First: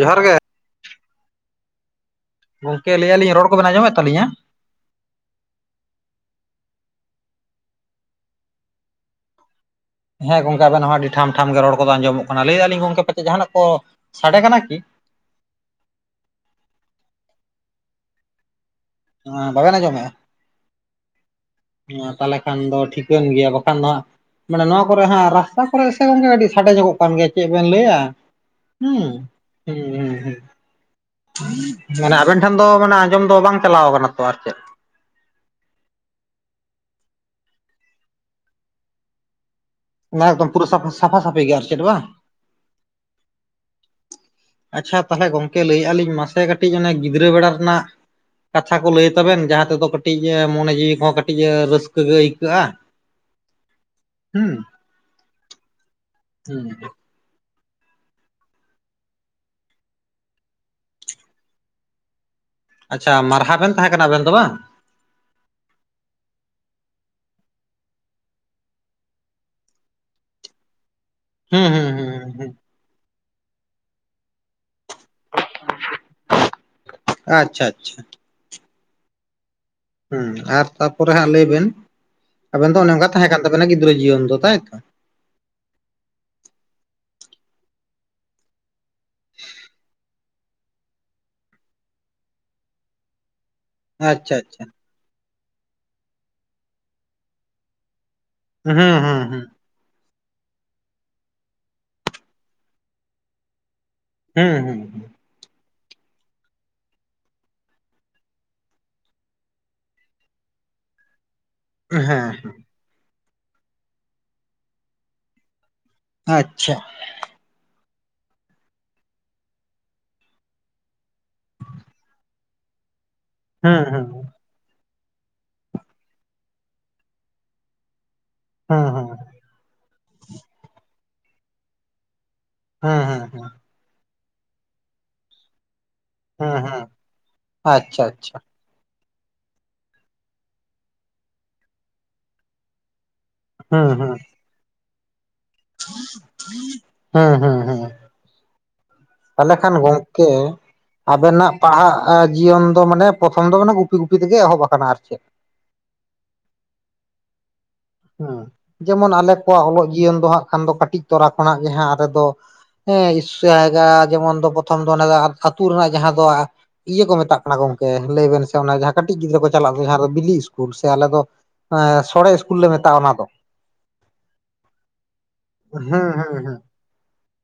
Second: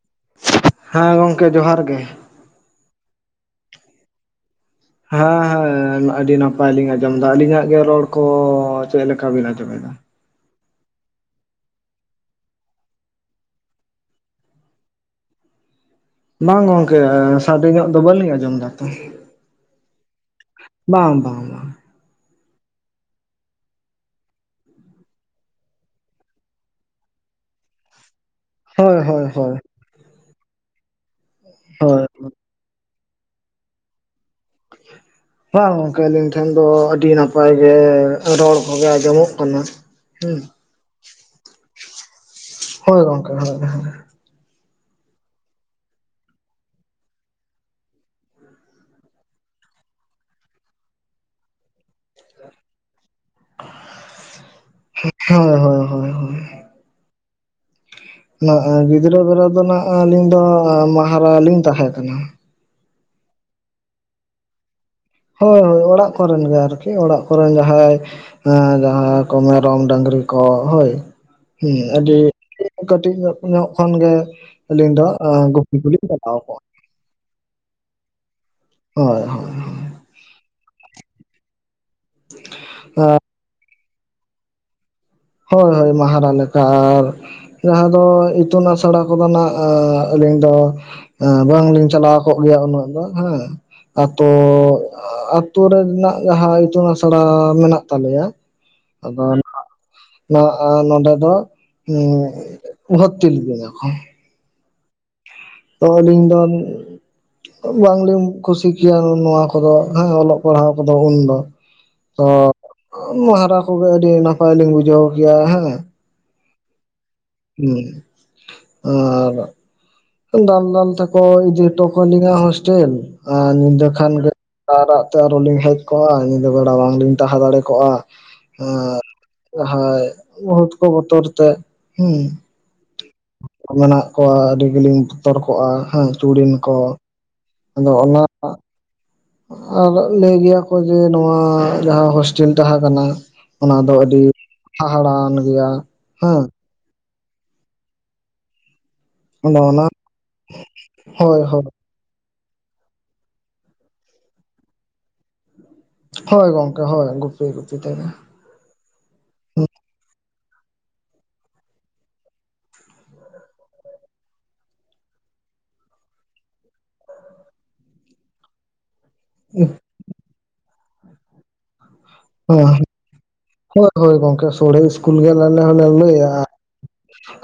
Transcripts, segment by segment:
ᱡᱚᱦᱟᱸᱨ ᱜᱮ᱾ ᱦᱮ ᱜᱚᱝᱠᱮ ᱡᱚᱦᱟᱸᱨ ᱜᱮ᱾ ᱜᱚᱝᱠᱮ ᱞᱟᱹᱭ ᱟᱞᱤᱧ ᱨᱚᱲ ᱠᱚᱵᱮᱱ ᱟᱢᱚᱢ ᱮᱫ ᱛᱟᱹᱤᱧᱟ? ᱦᱮᱸ ᱦᱮᱸ ᱟᱹᱰᱤ ᱱᱟᱯᱟᱭ ᱞᱤᱧ ᱟᱸᱡᱚᱢ ᱮᱫᱟ ᱟᱹᱞᱤᱧᱟᱜ ᱜᱮ ᱨᱚᱲ ᱠᱚ ᱪᱮᱫᱞᱮᱠᱟ ᱵᱤᱱ ᱟᱡᱚᱢ ᱮᱫᱟ? ᱦᱮᱸ ᱜᱚᱝᱠᱮ ᱟᱵᱮᱱᱟ ᱦᱚᱸ ᱟᱹᱰᱤ ᱴᱷᱟᱢ ᱴᱷᱟᱢ ᱜᱮ ᱨᱚᱲ ᱠᱚᱫᱚ ᱟᱸᱡᱚᱢᱚᱜ ᱠᱟᱱᱟ᱾ ᱞᱟᱹᱭᱫᱟᱞᱤᱧ ᱜᱚᱝᱠᱮ ᱯᱟᱪᱮᱫ ᱡᱟᱦᱟᱱᱟᱜ ᱠᱚ ᱥᱟᱰᱮ ᱠᱟᱱᱟ ᱠᱤ? ᱵᱟᱝ ᱜᱚᱝᱠᱮ ᱥᱟᱰᱮ ᱧᱚᱜ ᱫᱚ ᱵᱟᱹᱞᱤᱧ ᱟᱡᱚᱢ ᱫᱟ᱾ ᱮᱸ ᱵᱟᱵᱮᱱ ᱟᱸᱡᱚᱢᱮᱜᱼᱟ? ᱵᱟᱝ ᱵᱟᱝ ᱵᱟᱝ ᱦᱮᱸᱛᱟᱦᱞᱮ ᱠᱷᱟᱱ ᱫᱚ ᱴᱷᱤᱠᱟᱹᱱ ᱜᱮᱭᱟ, ᱵᱟᱠᱷᱟᱱ ᱫᱚ ᱦᱟᱸᱜ ᱢᱟᱱᱮ ᱱᱚᱣᱟ ᱠᱚᱨᱮ ᱦᱟᱸᱜ ᱨᱟᱥᱛᱟ ᱠᱚᱨᱮᱜ ᱥᱮ ᱜᱚᱝᱠᱮ ᱠᱟᱹᱴᱤᱡ ᱥᱟᱸᱰᱮ ᱧᱚᱜᱚᱜ ᱠᱟᱱ ᱜᱮᱭᱟ, ᱪᱮᱫ ᱵᱮᱱ ᱞᱟᱹᱭᱟ? ᱦᱳᱭ ᱦᱩᱸ, ᱦᱳᱭ ᱦᱳᱭ ᱦᱩᱸ ᱦᱩᱸ ᱦᱩᱸ᱾ ᱦᱳᱭ ᱢᱟᱱᱮ ᱟᱵᱤᱱ ᱴᱷᱮᱱ ᱫᱚ ᱢᱟᱱᱮ ᱟᱸᱡᱚᱢ ᱫᱚ ᱵᱟᱝ ᱪᱟᱞᱟᱣ ᱠᱟᱱᱟ ᱛᱚ ᱟᱨ ᱪᱮᱫ᱾ [inaudible] ᱵᱟᱝ ᱜᱚᱝᱠᱮ ᱟᱹᱞᱤᱧ ᱴᱷᱮᱱ ᱫᱚ ᱟᱹᱰᱤ ᱱᱟᱯᱟᱭ ᱜᱮ ᱨᱚᱲ ᱠᱚᱜᱮ ᱟᱸᱡᱚᱢᱚ-ᱜ ᱠᱟᱱᱟ᱾ ᱚᱱᱟ ᱦᱩᱸ ᱮᱠᱫᱚᱢ ᱯᱩᱨᱟᱹ ᱥᱟ ᱥᱟᱯᱷᱟ ᱥᱟᱯᱷᱤ ᱜᱮᱭᱟ ᱟᱨ ᱪᱮᱫ ᱵᱟᱝ? ᱦᱳᱭ ᱜᱚᱝᱠᱮ ᱦᱳᱭ ᱦᱳᱭ᱾ ᱟᱪᱪᱷᱟ ᱛᱟᱦᱟᱞᱮ ᱜᱚᱝᱠᱮ ᱞᱟᱹᱭᱮᱜ-ᱟ ᱞᱤᱧ, ᱢᱟᱥᱮ ᱠᱟᱹᱴᱤᱡ ᱚᱱᱮ ᱜᱤᱫᱽᱨᱟᱹ ᱵᱮᱲᱟ ᱨᱮᱱᱟᱜ ᱠᱟᱛᱷᱟ ᱠᱚ ᱞᱟᱹᱭ ᱛᱟᱵᱮᱱ। ᱡᱟᱦᱟᱸ ᱛᱮᱫᱚ ᱠᱟᱹᱴᱤᱡ ᱮᱸ ᱢᱚᱱᱮ ᱡᱤᱣᱤ ᱠᱚᱦᱚᱸ ᱠᱟᱹᱴᱤᱡ ᱨᱟᱹᱥᱠᱟᱹ ᱜᱮ ᱟᱹᱭᱠᱟᱹᱜᱼᱟ। [inaudible] ᱦᱩᱸ, ᱦᱳᱭ ᱦᱳᱭ ᱦᱳᱭ ᱦᱳᱭ ᱦᱩᱸ। ᱱᱟᱜ ᱜᱤᱫᱽᱨᱟᱹ ᱵᱮᱲᱟ ᱫᱚ ᱱᱟᱜ ᱟᱹᱞᱤᱧ ᱫᱚ ᱢᱟᱦᱟᱨᱟ ᱞᱤᱧ ᱛᱟᱦᱮᱸ ᱠᱟᱱᱟ। ᱟᱪᱪᱷᱟ ᱢᱟᱨᱦᱟᱜ ᱵᱮᱱ ᱛᱟᱦᱮᱸ ᱠᱟᱱᱟ ᱟᱵᱮᱱ ᱫᱚ ᱵᱟᱝ? ᱦᱳᱭ ᱦᱳᱭ ᱚᱲᱟᱜ ᱠᱚᱨᱮᱱ ᱜᱮ ᱟᱨᱠᱤ, ᱚᱲᱟᱜ ᱠᱚᱨᱮᱱ ᱡᱟᱦᱟᱸᱭ ᱦᱮᱸ ᱡᱟᱦᱟᱸ ᱠᱚ ᱢᱮᱨᱚᱢ ᱰᱟᱝᱨᱤ ᱠᱚ ᱦᱳᱭ, ᱦᱩᱸ। ᱟᱹᱰᱤ ᱠᱟᱹᱴᱤᱡ ᱧᱚᱜ ᱧᱚᱜ ᱠᱷᱚᱱ ᱜᱮ ᱟᱹᱞᱤᱧ ᱫᱚ ᱟᱻ ᱜᱩᱯᱤ ᱠᱚᱞᱤᱧ ᱪᱟᱞᱟᱣ ᱠᱚᱜᱼᱟ। ᱟᱪᱪᱷᱟ ᱟᱪᱪᱷᱟ। ᱦᱳᱭ ᱦᱳᱭ᱾ ᱦᱩᱸ ᱟᱨ ᱛᱟᱯᱚᱨᱮ ᱦᱟᱸᱜ ᱞᱟᱹᱭ ᱵᱮᱱ, ᱟᱵᱮᱱ ᱫᱚ ᱚᱱᱮ ᱚᱱᱠᱟ ᱛᱟᱦᱮᱸ ᱠᱟᱱ ᱛᱟᱵᱮᱱᱟ ᱜᱤᱫᱽᱨᱟᱹ ᱡᱤᱭᱚᱱ ᱫᱚ ᱛᱟᱭᱛᱚ? ᱦᱳᱭ ᱦᱳᱭ ᱢᱟᱦᱟᱨᱟ ᱞᱮᱠᱟ, ᱟᱨ ᱡᱟᱦᱟᱸ ᱫᱚ ᱤ ᱛᱩᱱ ᱟᱥᱲᱟ ᱠᱚᱫᱚ ᱱᱟᱜ ᱮᱸ ᱟᱹᱞᱤᱧ ᱫᱚ ᱮᱸ ᱵᱟᱝᱞᱤᱧ ᱪᱟᱞᱟᱣ ᱠᱚᱜ ᱜᱮᱭᱟ ᱩᱱᱟᱹᱜ ᱫᱚ ᱦᱮᱸ, ᱟᱛᱳ ᱟᱪᱪᱷᱟ ᱟᱪᱪᱷᱟ ᱟ ᱟᱛᱳ ᱨᱮ ᱨᱮᱱᱟᱜ ᱡᱟᱦᱟᱸ ᱤᱛᱩᱱ ᱟᱥᱲᱟ ᱢᱮᱱᱟᱜ ᱛᱟᱞᱮᱭᱟ, ᱦᱩᱸ ᱦᱩᱸ ᱦᱩᱸ᱾ ᱱᱟᱜ ᱟ ᱱᱚᱰᱮ ᱫᱚ ᱮᱸ ᱵᱷᱚᱨᱛᱤ ᱞᱤᱫᱤᱧᱟᱠᱚ। ᱦᱮᱸ ᱦᱩᱸ ᱦᱩᱸ᱾ ᱛᱚ ᱟᱹᱞᱤᱧ ᱫᱚ ᱩᱸ ᱵᱟᱝᱞᱤᱧ ᱠᱩᱥᱤ ᱠᱮᱭᱟ ᱱᱚᱣᱟ ᱠᱚᱫᱚ, ᱦᱮᱸ ᱚᱞᱚᱜ ᱯᱟᱲᱦᱟᱣ ᱠᱚᱫᱚ ᱩᱱᱫᱚ। ᱦᱩᱸ ᱛᱚ, ᱦᱮᱸ ᱢᱟᱦᱟᱨᱟ ᱠᱚᱜᱮ ᱟᱹᱰᱤ ᱱᱟᱯᱟᱭ ᱞᱤᱧ ᱵᱩᱡᱷᱟᱹᱣ ᱜᱮᱭᱟ ᱦᱮᱸ᱾ ᱟᱪᱪᱷᱟ᱾ ᱦᱩᱸ, ᱟᱨ ᱫᱟᱞ ᱫᱟᱞ ᱛᱮᱠᱚ ᱤᱫᱤ ᱦᱚᱴᱚ ᱠᱟᱞᱤᱧᱟ ᱦᱳᱥᱴᱮᱞ, ᱟᱨ ᱦᱩᱸ ᱧᱤᱫᱟᱹ ᱦᱩᱸ ᱠᱷᱟᱱ ᱜᱮ ᱨᱟᱜᱼᱨᱟᱜ ᱛᱮ ᱟᱨᱚ ᱞᱤᱧ ᱦᱮᱡ ᱠᱚᱜᱼᱟ, ᱧᱤᱫᱟᱹ ᱵᱮᱲᱟ ᱵᱟᱝᱞᱤᱧ ᱛᱟᱦᱮᱸ ᱫᱟᱲᱮ ᱠᱚᱜᱼᱟ। ᱦᱩᱸ ᱟᱨ ᱦᱩᱸ ᱡᱟᱦᱟᱸᱭ ᱵᱷᱩᱛ ᱠᱚ ᱵᱚᱛᱚᱨ ᱛᱮ, ᱦᱩᱸ᱾ ᱦᱮᱸ ᱦᱮᱸ ᱦᱮᱸ। ᱢᱮᱱᱟᱜ ᱠᱚᱣᱟ ᱟᱹᱰᱤ ᱜᱮᱞᱤᱧ ᱵᱚᱛᱚᱨ ᱠᱚᱜᱼᱟ ᱦᱮᱸ, ᱪᱩᱲᱤᱱ ᱦᱩᱸ ᱠᱚ। ᱦᱩᱸ ᱟᱫᱚ ᱟᱪᱪᱷᱟ ᱚᱱᱟ ᱟᱪᱪᱷᱟ ᱟᱨ ᱞᱟᱹᱭ ᱜᱮᱭᱟᱠᱚ, ᱡᱮ ᱱᱚᱣᱟ ᱡᱟᱦᱟᱸ ᱦᱳᱥᱴᱮᱞ ᱛᱟᱦᱮᱸ ᱠᱟᱱᱟ ᱚᱱᱟ ᱫᱚ ᱟᱹᱰᱤ ᱦᱟᱦᱟᱲᱟᱜ ᱟᱱ ᱦᱮᱸ ᱦᱮᱸ ᱦᱮᱸ᱾ ᱛᱟᱦᱟᱞᱮ ᱟᱫᱚ ᱠᱷᱟᱱ ᱚᱱᱟ ᱜᱚᱢᱠᱮ, ᱦᱳᱭ ᱟᱵᱮᱱᱟᱜ ᱦᱳᱭ ᱯᱟᱲᱦᱟᱜ ᱟ ᱡᱤᱭᱚᱱ ᱫᱚ ᱢᱟᱱᱮ ᱯᱨᱚᱛᱷᱚᱢ ᱫᱚ ᱢᱟᱱᱮ ᱜᱩᱯᱤ ᱜᱩᱯᱤ ᱛᱮᱜᱮ ᱮᱦᱚᱵ ᱟᱠᱟᱱᱟ, ᱟᱨ ᱪᱮᱫ? ᱦᱳᱭ ᱜᱚᱝᱠᱮ ᱦᱳᱭ, ᱜᱩᱯᱤ ᱜᱩᱯᱤ ᱛᱮᱜᱮ᱾ ᱦᱮᱸ ᱡᱮᱢᱚᱱ ᱟᱞᱮ ᱠᱚᱣᱟᱜ ᱚᱞᱚᱜ ᱡᱤᱭᱚᱱ ᱫᱚ ᱦᱟᱸᱜ ᱠᱷᱟᱱ ᱫᱚ ᱠᱟᱹᱴᱤᱡ ᱛᱚᱨᱟ ᱠᱷᱚᱱᱟᱜ ᱜᱮ ᱡᱟᱦᱟᱸ ᱟᱞᱮ ᱫᱚ ᱦᱮᱸ ᱤᱥ ᱡᱟᱭᱜᱟ, ᱡᱮᱢᱚᱱ ᱫᱚ ᱯᱨᱚᱛᱷᱚᱢ ᱫᱚ ᱚᱱᱟᱫᱚ ᱟ ᱟᱹᱛᱩ ᱨᱮᱱᱟᱜ ᱡᱟᱦᱟᱸ ᱫᱚ ᱟ ᱤᱭᱟᱹ ᱠᱚ ᱢᱮᱛᱟᱜ ᱠᱟᱱᱟ ᱜᱚᱝᱠᱮ, ᱞᱟᱹᱭ ᱵᱮᱱ ᱥᱮ ᱚᱱᱟ ᱡᱟᱦᱟᱸ ᱠᱟᱹᱴᱤᱡ ᱜᱤᱫᱽᱨᱟᱹ ᱠᱚ ᱪᱟᱞᱟᱜᱼᱟ ᱫᱚ ᱡᱟᱦᱟᱸ ᱨᱮ ᱵᱤᱞᱤ ᱤᱥᱠᱩᱞ, ᱥᱮ ᱟᱞᱮ ᱫᱚ ᱮᱸ ᱥᱚᱲᱮ ᱤᱥᱠᱩᱞ ᱞᱮ ᱦᱮᱸ, ᱢᱮᱛᱟᱜᱼᱟ ᱚᱱᱟ ᱫᱚ ᱦᱳᱭ ᱦᱳᱭ ᱜᱚᱢᱠᱮ, ᱥᱚᱲᱦᱮ ᱤᱥᱠᱩᱞ ᱜᱮ ᱟᱞᱮ ᱦᱩᱸ ᱦᱚᱸᱞᱮ ᱦᱩᱸ ᱞᱟᱹᱭᱟ। ᱦᱩᱸ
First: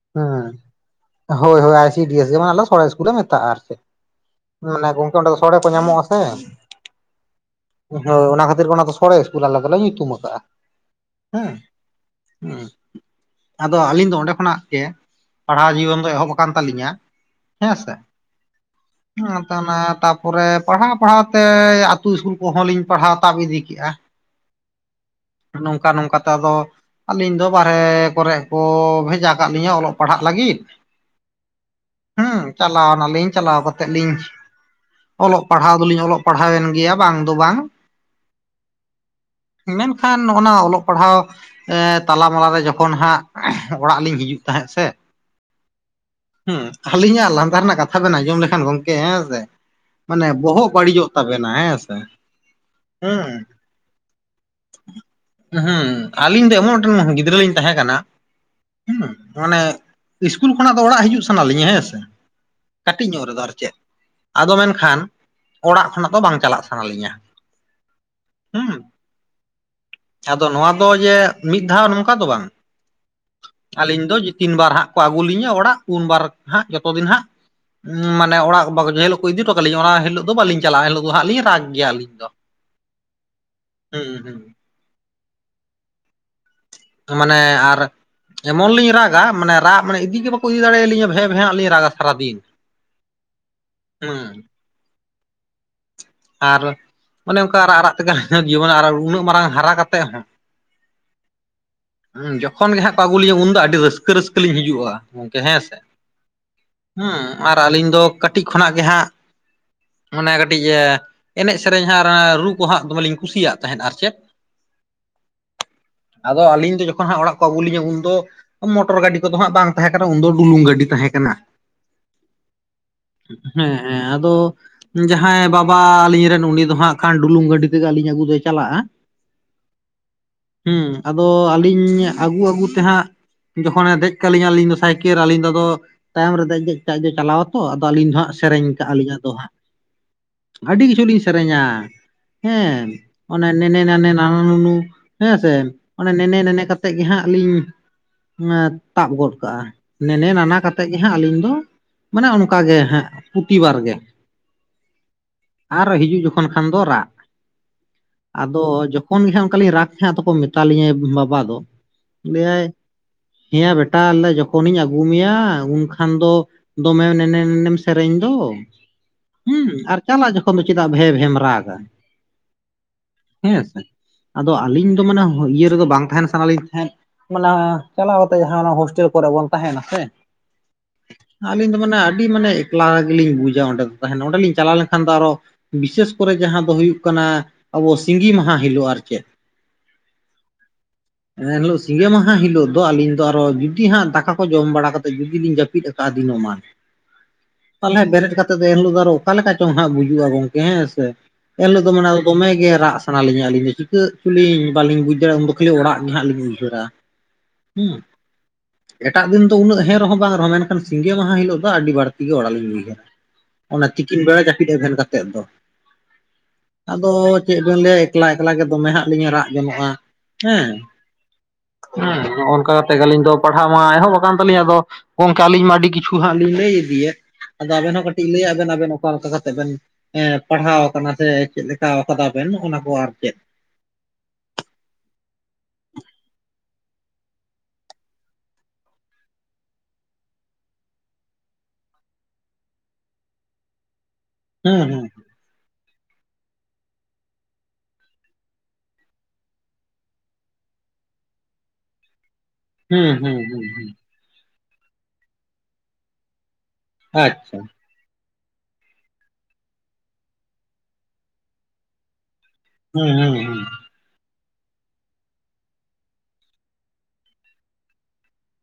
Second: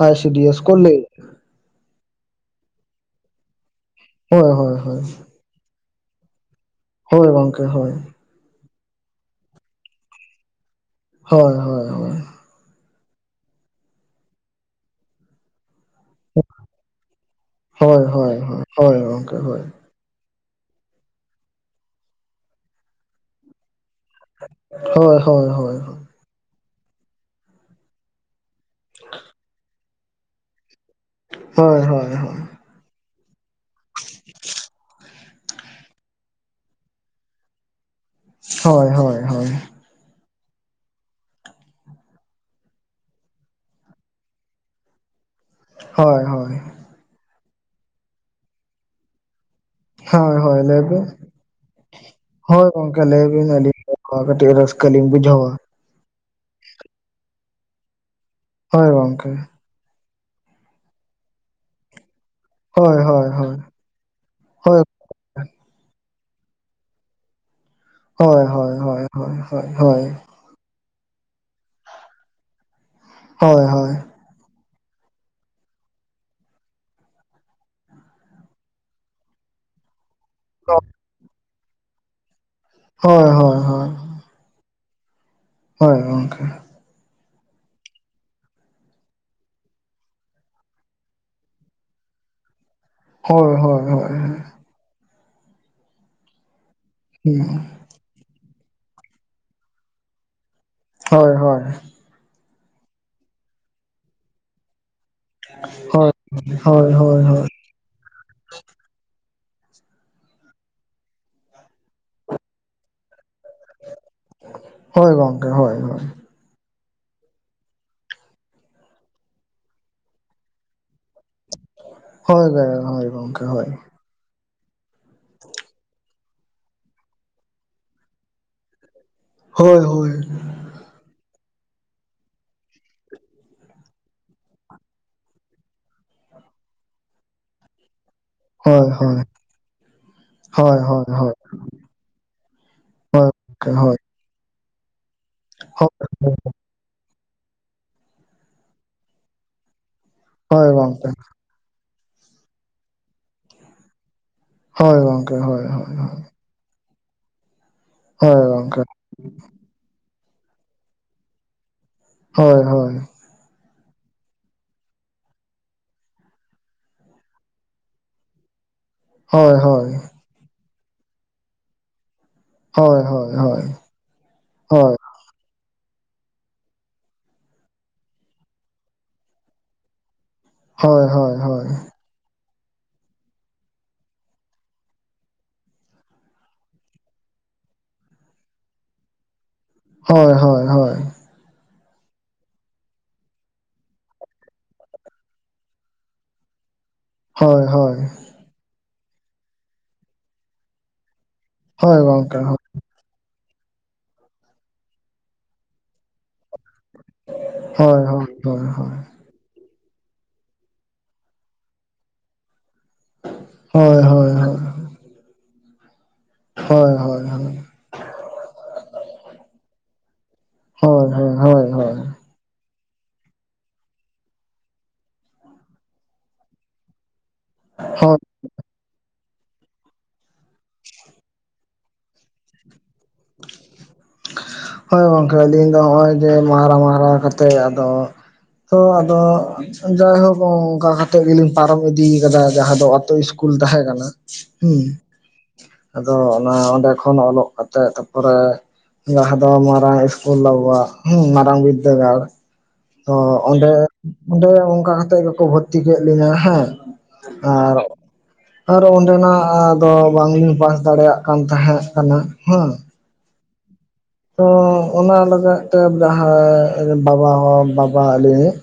ᱟᱭ ᱥᱤ ᱰᱤ ᱮᱥ ᱦᱩᱸ ᱠᱚ ᱞᱟᱹᱭᱟ᱾ ᱦᱳᱭ ᱦᱳᱭ ᱟᱭ ᱥᱤ ᱰᱤ ᱮᱥ। ᱡᱮᱢᱚᱱ ᱟᱞᱮ ᱫᱚ ᱥᱚᱲᱮ ᱤᱥᱠᱩᱞ ᱞᱮ ᱢᱮᱛᱟᱜᱼᱟ ᱟᱨ ᱪᱮᱫ? ᱦᱳᱭ ᱦᱳᱭ ᱢᱟᱱᱮ ᱦᱳᱭ ᱜᱚᱝᱠᱮ ᱚᱸᱰᱮ ᱫᱚ ᱥᱚᱲᱮ ᱠᱚ ᱧᱟᱢᱚᱜᱼᱟ ᱥᱮ? ᱦᱳᱭ ᱜᱚᱝᱠᱮ ᱦᱳᱭ ᱸᱦᱳᱭ ᱚᱱᱟ ᱠᱷᱟᱹᱛᱤᱨ ᱜᱮ ᱚᱱᱟ ᱫᱚ ᱥᱚᱲᱮ ᱤᱥᱠᱩᱞ ᱟᱞᱮ ᱫᱚᱞᱮ ᱧᱩᱛᱩᱢ ᱠᱟᱜᱼᱟ। ᱦᱮᱸ, ᱦᱳᱭ ᱦᱳᱭ ᱦᱳᱭ ᱦᱩᱸ᱾ ᱟᱫᱚ ᱟᱹᱞᱤᱧ ᱫᱚ ᱚᱸᱰᱮ ᱠᱷᱚᱱᱟᱜ ᱜᱮ, ᱯᱟᱲᱦᱟᱣ ᱡᱤᱭᱚᱱ ᱫᱚ ᱮᱦᱚᱵ ᱟᱠᱟᱱ ᱛᱟᱹᱟᱞᱤᱧᱟ। ᱦᱮᱸ ᱥᱮ? ᱦᱳᱭ ᱦᱳᱭ ᱦᱳᱭ ᱦᱳᱭ ᱜᱚᱝᱠᱮ ᱦᱳᱭ [unintelligible] ᱯᱚᱨᱮ ᱯᱟᱲᱦᱟᱣ ᱯᱟᱲᱦᱟᱣ ᱛᱮ ᱟᱛᱩ ᱤᱥᱠᱩᱞ ᱠᱚᱦᱚᱸ ᱞᱤᱧ ᱯᱟᱲᱦᱟᱣ ᱛᱟᱵ ᱤᱫᱤ ᱠᱮᱜᱼᱟ। [inaudible] ᱦᱳᱭ ᱦᱳᱭ᱾ ᱦᱳᱭ ᱱᱚᱝᱠᱟ ᱱᱚᱝᱠᱟ ᱛᱮ ᱟᱫᱚ, ᱟᱹᱞᱤᱧ ᱫᱚ ᱵᱟᱨᱦᱮ ᱠᱚᱨᱮᱜ ᱠᱚ ᱵᱷᱮᱡᱟ ᱠᱟᱜ ᱞᱤᱧᱟ ᱚᱞᱚᱜ ᱯᱟᱲᱦᱟᱜ ᱞᱟᱹᱜᱤᱫ᱾ ᱦᱳᱭ ᱦᱳᱭ ᱦᱳᱭ᱾ ᱦᱮᱸ ᱪᱟᱞᱟᱣ ᱱᱟᱞᱤᱧ ᱪᱟᱞᱟᱣ ᱠᱟᱛᱮᱫ ᱞᱤᱧ ᱚᱞᱚᱜ ᱯᱟᱲᱦᱟᱣ ᱫᱚᱞᱤᱧ ᱚᱞᱚᱜ ᱯᱟᱲᱦᱟᱣᱮᱱ ᱜᱮᱭᱟ ᱵᱟᱝ ᱫᱚ ᱵᱟᱝ᱾ ᱦᱳᱭ ᱦᱳᱭ ᱦᱳᱭ᱾ ᱢᱮᱱᱠᱷᱟᱱ ᱱᱚᱜ-ᱚ ᱱᱟ ᱚᱞᱚᱜ ᱯᱟᱲᱦᱟᱣ ᱮᱸ ᱛᱟᱞᱟ ᱢᱟᱞᱟ ᱨᱮ ᱡᱚᱠᱷᱚᱱ ᱦᱟᱸᱜ ᱚᱲᱟᱜ ᱞᱤᱧ ᱦᱤᱡᱩᱜ ᱛᱟᱦᱮᱸᱫ ᱥᱮ ᱦᱳᱭ ᱦᱳᱭ ᱦᱮᱸ᱾ ᱟᱹᱞᱤᱧᱟᱜ ᱞᱟᱸᱫᱟ ᱨᱮᱱᱟᱜ ᱠᱟᱛᱷᱟ ᱵᱮᱱ ᱟᱸᱡᱚᱢ ᱞᱮᱠᱷᱟᱱ ᱜᱚᱢᱠᱮ ᱦᱮᱸ ᱥᱮ᱾ ᱢᱟᱱᱮ ᱦᱳᱭ ᱦᱳᱭ ᱵᱚᱦᱚᱜ ᱞᱟᱹᱭ ᱵᱤᱱ ᱵᱟᱹᱲᱤᱡᱚᱜ ᱛᱟᱵᱮᱱᱟ ᱦᱮᱸ ᱥᱮ᱾ ᱦᱳᱭ ᱜᱚᱝᱠᱮ ᱞᱟᱹᱭ ᱦᱮᱸ [unintelligible] ᱵᱩᱡᱷᱟᱹᱣᱟ ᱦᱩᱸ ᱦᱩᱸ ᱟᱹᱞᱤᱧ ᱫᱚ ᱮᱢᱚᱱ ᱢᱮᱫᱴᱮᱱ ᱜᱤᱫᱽᱨᱟᱹ ᱞᱤᱧ ᱛᱟᱦᱮᱸ ᱠᱟᱱᱟ᱾ ᱦᱳᱭ ᱦᱩᱸ᱾ ᱜᱚᱝᱠᱮ ᱢᱟᱱᱮ ᱤᱥᱠᱩᱞ ᱠᱷᱚᱱᱟᱜ ᱫᱚ ᱚᱲᱟᱜ ᱦᱤᱡᱩᱜ ᱥᱟᱱᱟ ᱞᱤᱧᱟ ᱦᱮᱸᱥᱮ᱾ ᱦᱳᱭ ᱠᱟᱹᱴᱤᱡ ᱧᱚᱜ ᱦᱳᱭ ᱨᱮᱫᱚ ᱟᱨ ᱦᱳᱭ ᱪᱮᱫ᱾ ᱟᱫᱚ ᱦᱳᱭ ᱢᱮᱱᱠᱷᱟᱱ ᱚᱲᱟᱜ ᱠᱷᱚᱱᱟᱜ ᱫᱚ ᱵᱟᱝ ᱪᱟᱞᱟᱜ ᱥᱟᱱᱟᱞᱤᱧᱟ᱾ ᱦᱳᱭ ᱦᱳᱭ ᱦᱳᱭ ᱦᱳᱭ ᱦᱳᱭ ᱦᱳᱭ ᱦᱳᱭ᱾ ᱟᱫᱚ ᱱᱚᱣᱟ ᱫᱚ ᱡᱮ ᱢᱤᱫ ᱫᱷᱟᱣ ᱱᱚᱝᱠᱟ ᱫᱚ ᱵᱟᱝ ᱦᱳᱭ ᱦᱳᱭ ᱦᱳᱭ ᱟᱹᱞᱤᱧ ᱫᱚ ᱡᱮ ᱛᱤᱱ ᱵᱟᱨ ᱦᱟᱸᱜ᱾ ᱠᱚ ᱟᱹᱜᱩ ᱞᱤᱧᱟᱹ ᱚᱲᱟᱜ᱾ ᱩᱱ ᱵᱟᱨ ᱦᱟᱸᱜ ᱡᱚᱛᱚ ᱫᱤᱱ ᱦᱟᱸᱜ ᱩᱸ ᱢᱟᱱᱮ ᱚᱲᱟᱜ ᱵᱟᱠᱚ ᱡᱮ ᱦᱤᱞᱳᱜ ᱠᱚ ᱤᱫᱤ ᱦᱴᱚ ᱠᱟᱞᱤᱧᱟ ᱚᱱᱟ ᱦᱤᱞᱳᱜ ᱫᱚ ᱵᱟᱹᱞᱤᱧ ᱪᱟᱞᱟᱜᱼᱟ, ᱮᱱ ᱦᱤᱞᱳᱜ ᱫᱚ ᱦᱟᱸᱜ ᱞᱤᱧ ᱨᱟᱜ ᱜᱮᱭᱟ ᱟᱹᱞᱤᱧ ᱫᱚ᱾ ᱦᱳᱭ ᱦᱳᱭ ᱦᱳᱭ᱾ ᱦᱩᱸ ᱦᱩᱸ᱾ ᱦᱳᱭ ᱜᱚᱝᱠᱮ᱾ ᱢᱟᱱᱮ ᱟᱨ ᱮᱢᱚᱱ ᱞᱤᱧ ᱨᱟᱜᱟ ᱢᱟᱱᱮ ᱨᱟᱜ ᱢᱟᱱᱮ ᱤᱫᱤ ᱜᱮ ᱵᱟᱠᱚ ᱤᱫᱤ ᱫᱟᱲᱮᱭᱟᱞᱤᱧᱟ ᱵᱷᱮᱸ-ᱵᱷᱮᱸ ᱦᱟᱸᱜ ᱞᱤᱧ ᱨᱟᱜᱟ ᱥᱟᱨᱟᱫᱤᱱ᱾ ᱦᱳᱭ ᱦᱳᱭ ᱦᱳᱭ ᱦᱮᱸ ᱦᱳᱭ᱾ ᱟᱨ ᱚᱱᱮ ᱚᱱᱠᱟ ᱨᱟᱜ ᱨᱟᱜ ᱛᱮᱜᱮ [unintelligible] ᱡᱤᱵᱚᱱ [unintelligible] ᱩᱱᱟᱹᱜ ᱢᱟᱨᱟᱝ ᱦᱟᱨᱟ ᱠᱟᱛᱮᱫ ᱦᱚᱸ᱾ ᱦᱳᱭ ᱦᱳᱭ᱾ ᱦᱩᱸ ᱡᱚᱠᱷᱚᱱ ᱜᱮ ᱦᱟᱸᱜ ᱠᱚ ᱟᱹᱜᱩ ᱞᱤᱧᱟ, ᱩᱱ ᱫᱚ ᱟᱹᱰᱤ ᱨᱟᱹᱥᱠᱟᱹ ᱨᱟᱹᱥᱠᱟᱹ ᱞᱤᱧ ᱦᱤᱡᱩᱜᱼᱟ᱾ ᱜᱚᱢᱠᱮ ᱦᱮᱸ ᱥᱮ, ᱦᱳᱭ ᱦᱩᱸ ᱦᱳᱭ ᱦᱳᱭ ᱟᱨ ᱟᱹᱞᱤᱧ ᱫᱚ ᱠᱟᱹᱴᱤᱡ ᱠᱷᱚᱱᱟᱜ ᱜᱮ ᱦᱟᱸᱜ ᱢᱟᱱᱮ ᱠᱟᱹᱴᱤᱡ ᱮ ᱮᱱᱮᱡ ᱥᱮᱨᱮᱧ ᱦᱟᱸᱜ ᱟᱨ ᱚᱱᱟ ᱨᱩ ᱠᱚ ᱦᱟᱸᱜ ᱫᱚᱢᱮ ᱞᱤᱧ ᱠᱩᱥᱤᱭᱟᱜ ᱛᱟᱦᱮᱸᱫ ᱟᱨ ᱪᱮᱫ ᱦᱳᱭ ᱜᱚᱝᱠᱮ ᱦᱳᱭ ᱦᱳᱭ᱾ ᱟᱫᱚ ᱟᱹᱞᱤᱧ ᱫᱚ ᱡᱚᱠᱷᱚᱱ ᱦᱟᱸᱜ ᱚᱲᱟᱜ ᱠᱚ ᱟᱹᱜᱩ ᱞᱤᱧᱟ ᱩᱱᱫᱚ ᱢᱚᱴᱚᱨ ᱜᱟᱹᱰᱤ ᱠᱚᱫᱚ ᱦᱟᱸᱜ ᱵᱟᱝ ᱛᱟᱦᱮᱸ ᱠᱟᱱᱟ, ᱩᱱᱫᱚ ᱰᱩᱞᱩᱝ ᱜᱟᱹᱰᱤ ᱛᱟᱦᱮᱸ ᱠᱟᱱᱟ᱾ ᱦᱳᱭ [unintelligible] ᱦᱳᱭ ᱜᱚᱢᱠᱮ ᱦᱳᱭ᱾ ᱦᱮᱸ ᱦᱮᱸ ᱟᱫᱚ ᱡᱟᱦᱟᱸᱭ ᱵᱟᱵ ᱵᱟ ᱟᱹᱞᱤᱧ ᱨᱮᱱ ᱩᱱᱤ ᱫᱚ ᱦᱟᱸᱜ ᱠᱷᱟᱱ ᱰᱩᱞᱩᱝ ᱜᱟᱹᱰᱤ ᱛᱮᱜᱮ ᱟᱹᱞᱤᱧ ᱟᱹᱜᱩ ᱫᱚᱭ ᱪᱟᱞᱟᱜᱼᱟ᱾ ᱦᱳᱭ ᱦᱳᱭ ᱦᱳᱭ᱾ ᱦᱩᱸ ᱟᱫᱚ ᱟᱹᱞᱤᱧ ᱟᱹᱜᱩ ᱟᱹᱜᱩ ᱛᱮ ᱦᱟᱸᱜ ᱡᱚᱠᱷᱚᱱᱮ ᱫᱮᱡ ᱠᱟᱞᱤᱧᱟ ᱟᱹᱞᱤᱧ ᱫᱚ ᱥᱟᱭᱠᱮᱞ ᱟᱹᱞᱤᱧ ᱫᱚ ᱟᱫᱚ ᱛᱟᱭᱚᱢ ᱨᱮ ᱫᱮᱡ ᱫᱮᱡ ᱛᱮ ᱟᱡ ᱫᱚᱭ ᱪᱟᱞᱟᱣᱟ ᱛᱚ, ᱟᱫᱚ ᱟᱹᱞᱤᱧ ᱫᱚ ᱦᱟᱸᱜ ᱥᱮᱨᱮᱧ ᱦᱳᱭ ᱠᱟᱜᱼᱟ ᱞᱤᱧ ᱦᱳᱭ ᱟᱫᱚ ᱦᱟᱸᱜ᱾ ᱟᱹᱰᱤ ᱦᱳᱭ ᱦᱳᱭ ᱠᱤᱪᱷᱩᱞᱤᱧ ᱥᱮᱨᱮᱧᱟ ᱦᱮᱸ ᱦᱳᱭ ᱦᱳᱭ ᱚᱱᱮ ᱜᱚᱝᱠᱮ ᱱᱮᱱᱮ ᱦᱳᱭ ᱱᱟᱱᱮᱱ ᱱᱟᱱᱟ ᱱᱩᱱᱩ ᱦᱮᱸᱥᱮ, ᱚᱱᱮ ᱱᱮ ᱱᱮ ᱠᱟᱛ ᱛᱮᱫ ᱜᱮ ᱦᱟᱸᱜ ᱞᱤᱧ ᱮ ᱛᱟᱵ ᱜᱚᱫ ᱠᱟᱜᱼᱟ᱾ ᱱᱮᱱᱮ ᱱᱟᱱᱟ ᱦᱳᱭ ᱦᱳᱭ ᱠᱟᱛᱮᱫ ᱜᱮ ᱜᱚᱝᱠᱮ ᱦᱟᱸᱜ ᱟᱹᱞᱤᱧ ᱫᱚ ᱢᱟᱱᱮ ᱚᱱᱠᱟ ᱜᱮ ᱦᱟᱸᱜ ᱯᱩᱛᱤᱵᱟᱨ ᱜᱮ᱾ ᱦᱳᱭ ᱜᱚᱝᱠᱮ ᱦᱳᱭ ᱦᱳᱭ ᱦᱳᱭ᱾ ᱛᱚᱠᱷᱚᱱ ᱠᱷᱟᱱ ᱫᱚ ᱨᱟᱜ᱾ ᱦᱳᱭ ᱟᱫᱚ ᱜᱚᱝᱠᱮ ᱡᱚᱠᱷᱚᱱ ᱜᱮ ᱦᱟᱸᱜ ᱚᱱᱠᱟᱞᱤᱧ ᱨᱟᱜᱽ ᱦᱮᱸ ᱟᱛᱚᱠᱚ ᱢᱮᱛᱟᱞᱤᱧᱟᱭ ᱵᱟᱵᱟ ᱫᱚ᱾ ᱦᱳᱭ ᱞᱟᱹᱭᱟᱭ ᱦᱳᱭ ᱦᱮᱸ ᱭᱟ ᱵᱮᱴᱟ ᱞᱟᱹᱭᱫᱟᱭ ᱡᱚᱠᱷᱚᱱᱤᱧ ᱟᱹᱜᱩ ᱢᱮᱭᱟ ᱩᱱᱠᱷᱟᱱ ᱫᱚ ᱫᱚᱢᱮ ᱱᱮᱱᱮ ᱱᱮᱱᱮᱢ ᱥᱮᱨᱮᱧ ᱫᱚ᱾ ᱦᱳᱭ ᱦᱩᱸ᱾ ᱦᱳᱭ ᱟᱨ ᱪᱟᱞᱟᱜ ᱡᱚᱠᱷᱚᱱ ᱫᱚ ᱪᱮᱫᱟᱜ ᱵᱷᱮ-ᱵᱷᱮᱢ ᱨᱟᱜᱟ? ᱦᱳᱭ ᱦᱳᱭ ᱦᱮᱸ ᱦᱳᱭ ᱥᱮ᱾ ᱟᱫᱚ ᱟᱹᱞᱤᱧ ᱦᱳᱭ ᱫᱚ ᱢᱟᱱᱮ ᱤᱭᱟᱹ ᱨᱮᱫᱚ ᱵᱟᱝ ᱛᱟᱦᱮᱱ ᱥᱟᱱᱟ ᱞᱧ ᱛᱟᱦᱮᱸ᱾ ᱢᱟᱱᱮ ᱪᱟᱞᱟᱣ ᱠᱟᱛᱮᱜ ᱡᱟᱦᱟᱸ ᱚᱱᱟ ᱦᱳᱥᱴᱮᱞ ᱠᱚᱨᱮ ᱵᱚᱱ ᱛᱟᱦᱮᱱᱟ ᱥᱮ᱾ ᱦᱳᱭ ᱦᱳᱭ ᱟᱹᱞᱤᱧ ᱦᱳᱭ ᱫᱚ ᱢᱟᱱᱮ ᱟᱹᱰᱤ ᱢᱟᱱᱮ ᱮᱠᱞᱟ ᱜᱮᱞᱤᱧ ᱵᱩᱡᱟ ᱚᱸᱰᱮ ᱫᱚ ᱛᱟᱦᱮᱱ ᱚᱸᱰᱮ ᱞᱤᱧ ᱪᱟᱞᱟᱣ ᱞᱮᱱ ᱠᱷᱟᱱ ᱫᱚ ᱟᱨᱚ ᱵᱤᱥᱮᱥ ᱠᱚᱨᱮ ᱡᱟᱦᱟᱸ ᱫᱚ ᱦᱩᱭᱩᱜ ᱠᱟᱱᱟ ᱟᱵᱚ ᱥᱤᱸᱜᱤ ᱢᱟᱦᱟ ᱦᱤᱞᱳᱜ, ᱟᱨ ᱪᱮᱫ? ᱦᱳᱭ ᱦᱳᱭ ᱦᱳᱭ᱾ ᱮᱱ ᱦᱤᱞᱳᱜ ᱥᱤᱸᱜᱮ ᱢᱟᱦᱟ ᱦᱤᱞᱳᱜ ᱫᱚ ᱟᱹᱞᱤᱧ ᱫᱚ ᱟᱨᱚ ᱡᱩᱫᱤ ᱦᱟᱸᱜ ᱫᱟᱠᱟ ᱠᱚ ᱡᱚᱢ ᱵᱟᱲᱟ ᱠᱟᱛᱮᱫ ᱡᱩᱫᱤ ᱞᱤᱧ ᱡᱟᱹᱯᱤᱫ ᱠᱟ ᱫᱤᱱᱚᱢᱟᱱ᱾ ᱦᱳᱭ ᱦᱳᱭ ᱦᱳᱭ ᱛᱟᱞᱦᱮ ᱵᱮᱨᱮᱫ ᱠᱟᱛᱮᱫ ᱫᱚ ᱮᱱᱦᱤᱞᱳᱜ ᱫᱚ ᱟᱨᱚ ᱚᱠᱟᱞᱮᱠᱟ ᱪᱚᱝ ᱦᱟᱜ ᱵᱩᱡᱩᱜᱼᱟ ᱜᱚᱝᱠᱮ ᱦᱮᱸ ᱥᱮ᱾ ᱮᱱᱦᱤᱞᱳᱜ ᱫᱚ ᱦᱳᱭ ᱢᱟᱱᱮ ᱜᱚᱝᱠᱮ ᱫᱚᱢᱮ ᱦᱳᱭ ᱜᱮ ᱨᱟᱜ ᱥᱟᱱᱟᱞᱤᱧᱟ ᱟᱹᱞᱤᱧ ᱫᱚ ᱪᱤᱠᱟᱹᱜ ᱪᱚᱞᱤᱧ ᱵᱟᱞᱤᱧ ᱵᱩᱡᱽ ᱫᱟᱲᱮᱭᱟᱜᱼᱟ ᱩᱱᱫᱚ ᱠᱷᱟᱹᱞᱤ ᱚᱲᱟᱜ ᱜᱮ ᱦᱟᱸᱜ ᱞᱤᱧ ᱩᱭᱦᱟᱹᱨᱟ᱾ ᱦᱳᱭ ᱦᱳᱭ ᱦᱳᱭ ᱦᱳᱭ᱾ ᱴᱟᱜ ᱫᱤᱱ ᱫᱚ ᱩᱱᱟᱹᱜ ᱦᱮᱸ ᱨᱮᱦᱚᱸ ᱵᱟᱝ ᱨᱮᱦᱚᱸ ᱢᱮᱱᱠᱷᱟᱱ ᱥᱤᱸᱜᱮ ᱢᱟᱦᱟ ᱦᱤᱞᱳᱜ ᱫᱚ ᱟᱹᱰᱤ ᱵᱟᱹᱲᱛᱤ ᱜᱮ ᱚᱲᱟᱜ ᱞᱤᱧ ᱩᱭᱦᱟ. ᱨᱟ᱾ ᱚᱱᱟ ᱦᱳᱭ ᱛᱤᱠᱤᱱ ᱦᱳᱭ ᱦᱳᱭ ᱵᱮᱲᱟ ᱡᱟᱹᱯᱤᱫ ᱮᱵᱷᱮᱱ ᱠᱟᱛᱮᱫ ᱫᱚ᱾ ᱦᱳᱭ ᱟᱫᱚ ᱪᱮᱫ ᱦᱳᱭ ᱵᱤᱱ ᱞᱟᱹᱭᱟ ᱮᱠᱞᱟ ᱮᱠᱞᱟ ᱜᱮ ᱫᱚᱢᱮ ᱦᱟᱸᱜ ᱞᱤᱧ ᱨᱟᱜ ᱜᱚᱱᱚᱜᱼᱟ᱾ ᱦᱮᱸ ᱦᱳᱭ ᱦᱳᱭ ᱦᱳᱭ ᱦᱮᱸ ᱱᱚᱜ-ᱚᱱᱠᱟ ᱠᱟᱛᱮᱜ ᱜᱮ ᱟᱹᱞᱤᱧ ᱫᱚ ᱯᱟᱲᱦᱟᱜ ᱢᱟ ᱮᱦᱚᱵ ᱟᱠᱟᱱ ᱛᱟᱹᱞᱤᱧ ᱟᱫᱚ ᱜᱚᱝᱠᱮ ᱟᱹᱞᱤᱧ ᱢᱟ ᱟᱹᱰᱤ ᱠᱤᱪᱷᱩ ᱦᱟᱸᱜ ᱞᱤᱧ ᱞᱟᱹᱭ ᱤᱫᱤᱭᱮᱫ, ᱟᱫᱚ ᱟᱵᱮᱱ ᱦᱚᱸ ᱠᱟᱹᱴᱤᱡ ᱞᱟᱹᱭᱟᱜ ᱵᱮᱱ ᱚᱠᱟ ᱞᱮᱠᱟ ᱠᱟ ᱛᱮᱜ ᱵᱮᱱ ᱮᱸ ᱯᱟᱲᱦᱟᱣ ᱟᱠᱟᱱᱟ ᱥᱮ ᱪᱮᱫ ᱞᱮᱠᱟᱣ ᱠᱟᱫᱟ ᱵᱮᱱ ᱚᱱᱟ ᱠᱚ ᱟᱨ ᱪᱮᱫ᱾ ᱦᱳᱭ ᱜᱚᱝᱠᱮ ᱟᱹᱞᱤᱧ ᱫᱚ ᱦᱚᱸᱜᱼᱚᱭ ᱡᱮ ᱢᱟᱦᱨᱟ ᱢᱟᱦᱨᱟ ᱠᱟᱛᱮᱫ ᱟᱫᱚ ᱛᱚ ᱟᱫᱚ ᱡᱟᱭᱦᱳᱠ ᱚᱱᱠᱟ ᱠᱟᱛᱮᱜ ᱜᱮᱞᱤᱧ ᱯᱟᱨᱚᱢ ᱤᱫᱤ ᱠᱟᱫᱟ ᱡᱟᱦᱟᱸ ᱫᱚ ᱟᱛᱳ ᱤᱥ ᱠᱩᱞ ᱛᱟᱦᱮᱸ ᱠᱟᱱᱟ, ᱦᱩᱸ ᱟᱫᱚ ᱚᱱᱟ ᱚᱸᱰᱮ ᱠᱷᱚᱱ ᱚᱞᱚᱜ ᱠᱟᱛᱮ ᱯᱚᱨᱮ ᱡᱟᱦᱟᱸ ᱫᱚ ᱢᱟᱨᱟᱝ ᱤᱥᱠᱩᱞ ᱟᱵᱚᱣᱟᱜ ᱦᱩᱸ ᱢᱟᱨᱟᱝ ᱵᱤᱫᱽᱫᱟᱹᱜᱟᱲ ᱦᱩᱸ ᱛᱚ ᱦᱩᱸ ᱦᱩᱸ ᱚᱸᱰᱮ, ᱦᱩᱸ ᱚᱸᱰᱮ ᱚᱱᱠᱟ ᱠᱟᱛᱮᱜ ᱜᱮᱠᱚ ᱵᱷᱚᱨᱛᱤ ᱠᱮᱫ ᱞᱤᱧᱟᱹ, ᱦᱮᱸ᱾ ᱟᱪᱪᱷᱟ ᱟᱨ ᱟᱨᱚ ᱚᱸᱰᱮᱱᱟᱜ ᱫᱚ ᱵᱟᱝᱞᱤᱧ ᱯᱟᱥ ᱫᱟᱲᱮᱭᱟᱜ ᱠᱟᱱ ᱛᱟᱦᱮᱸᱜ ᱠᱟᱱᱟ, ᱦᱮᱸ᱾ ᱦᱩᱸ ᱦᱩᱸ ᱦᱩᱸ᱾ ᱛᱚ ᱚᱱᱟ ᱞᱟᱹᱜᱟᱫ ᱛᱮ ᱡᱟᱦᱟᱸᱭ ᱵᱟᱵᱟ ᱦᱚᱸ ᱵᱟᱵᱟ ᱟᱹᱞᱤᱧ ᱤᱡ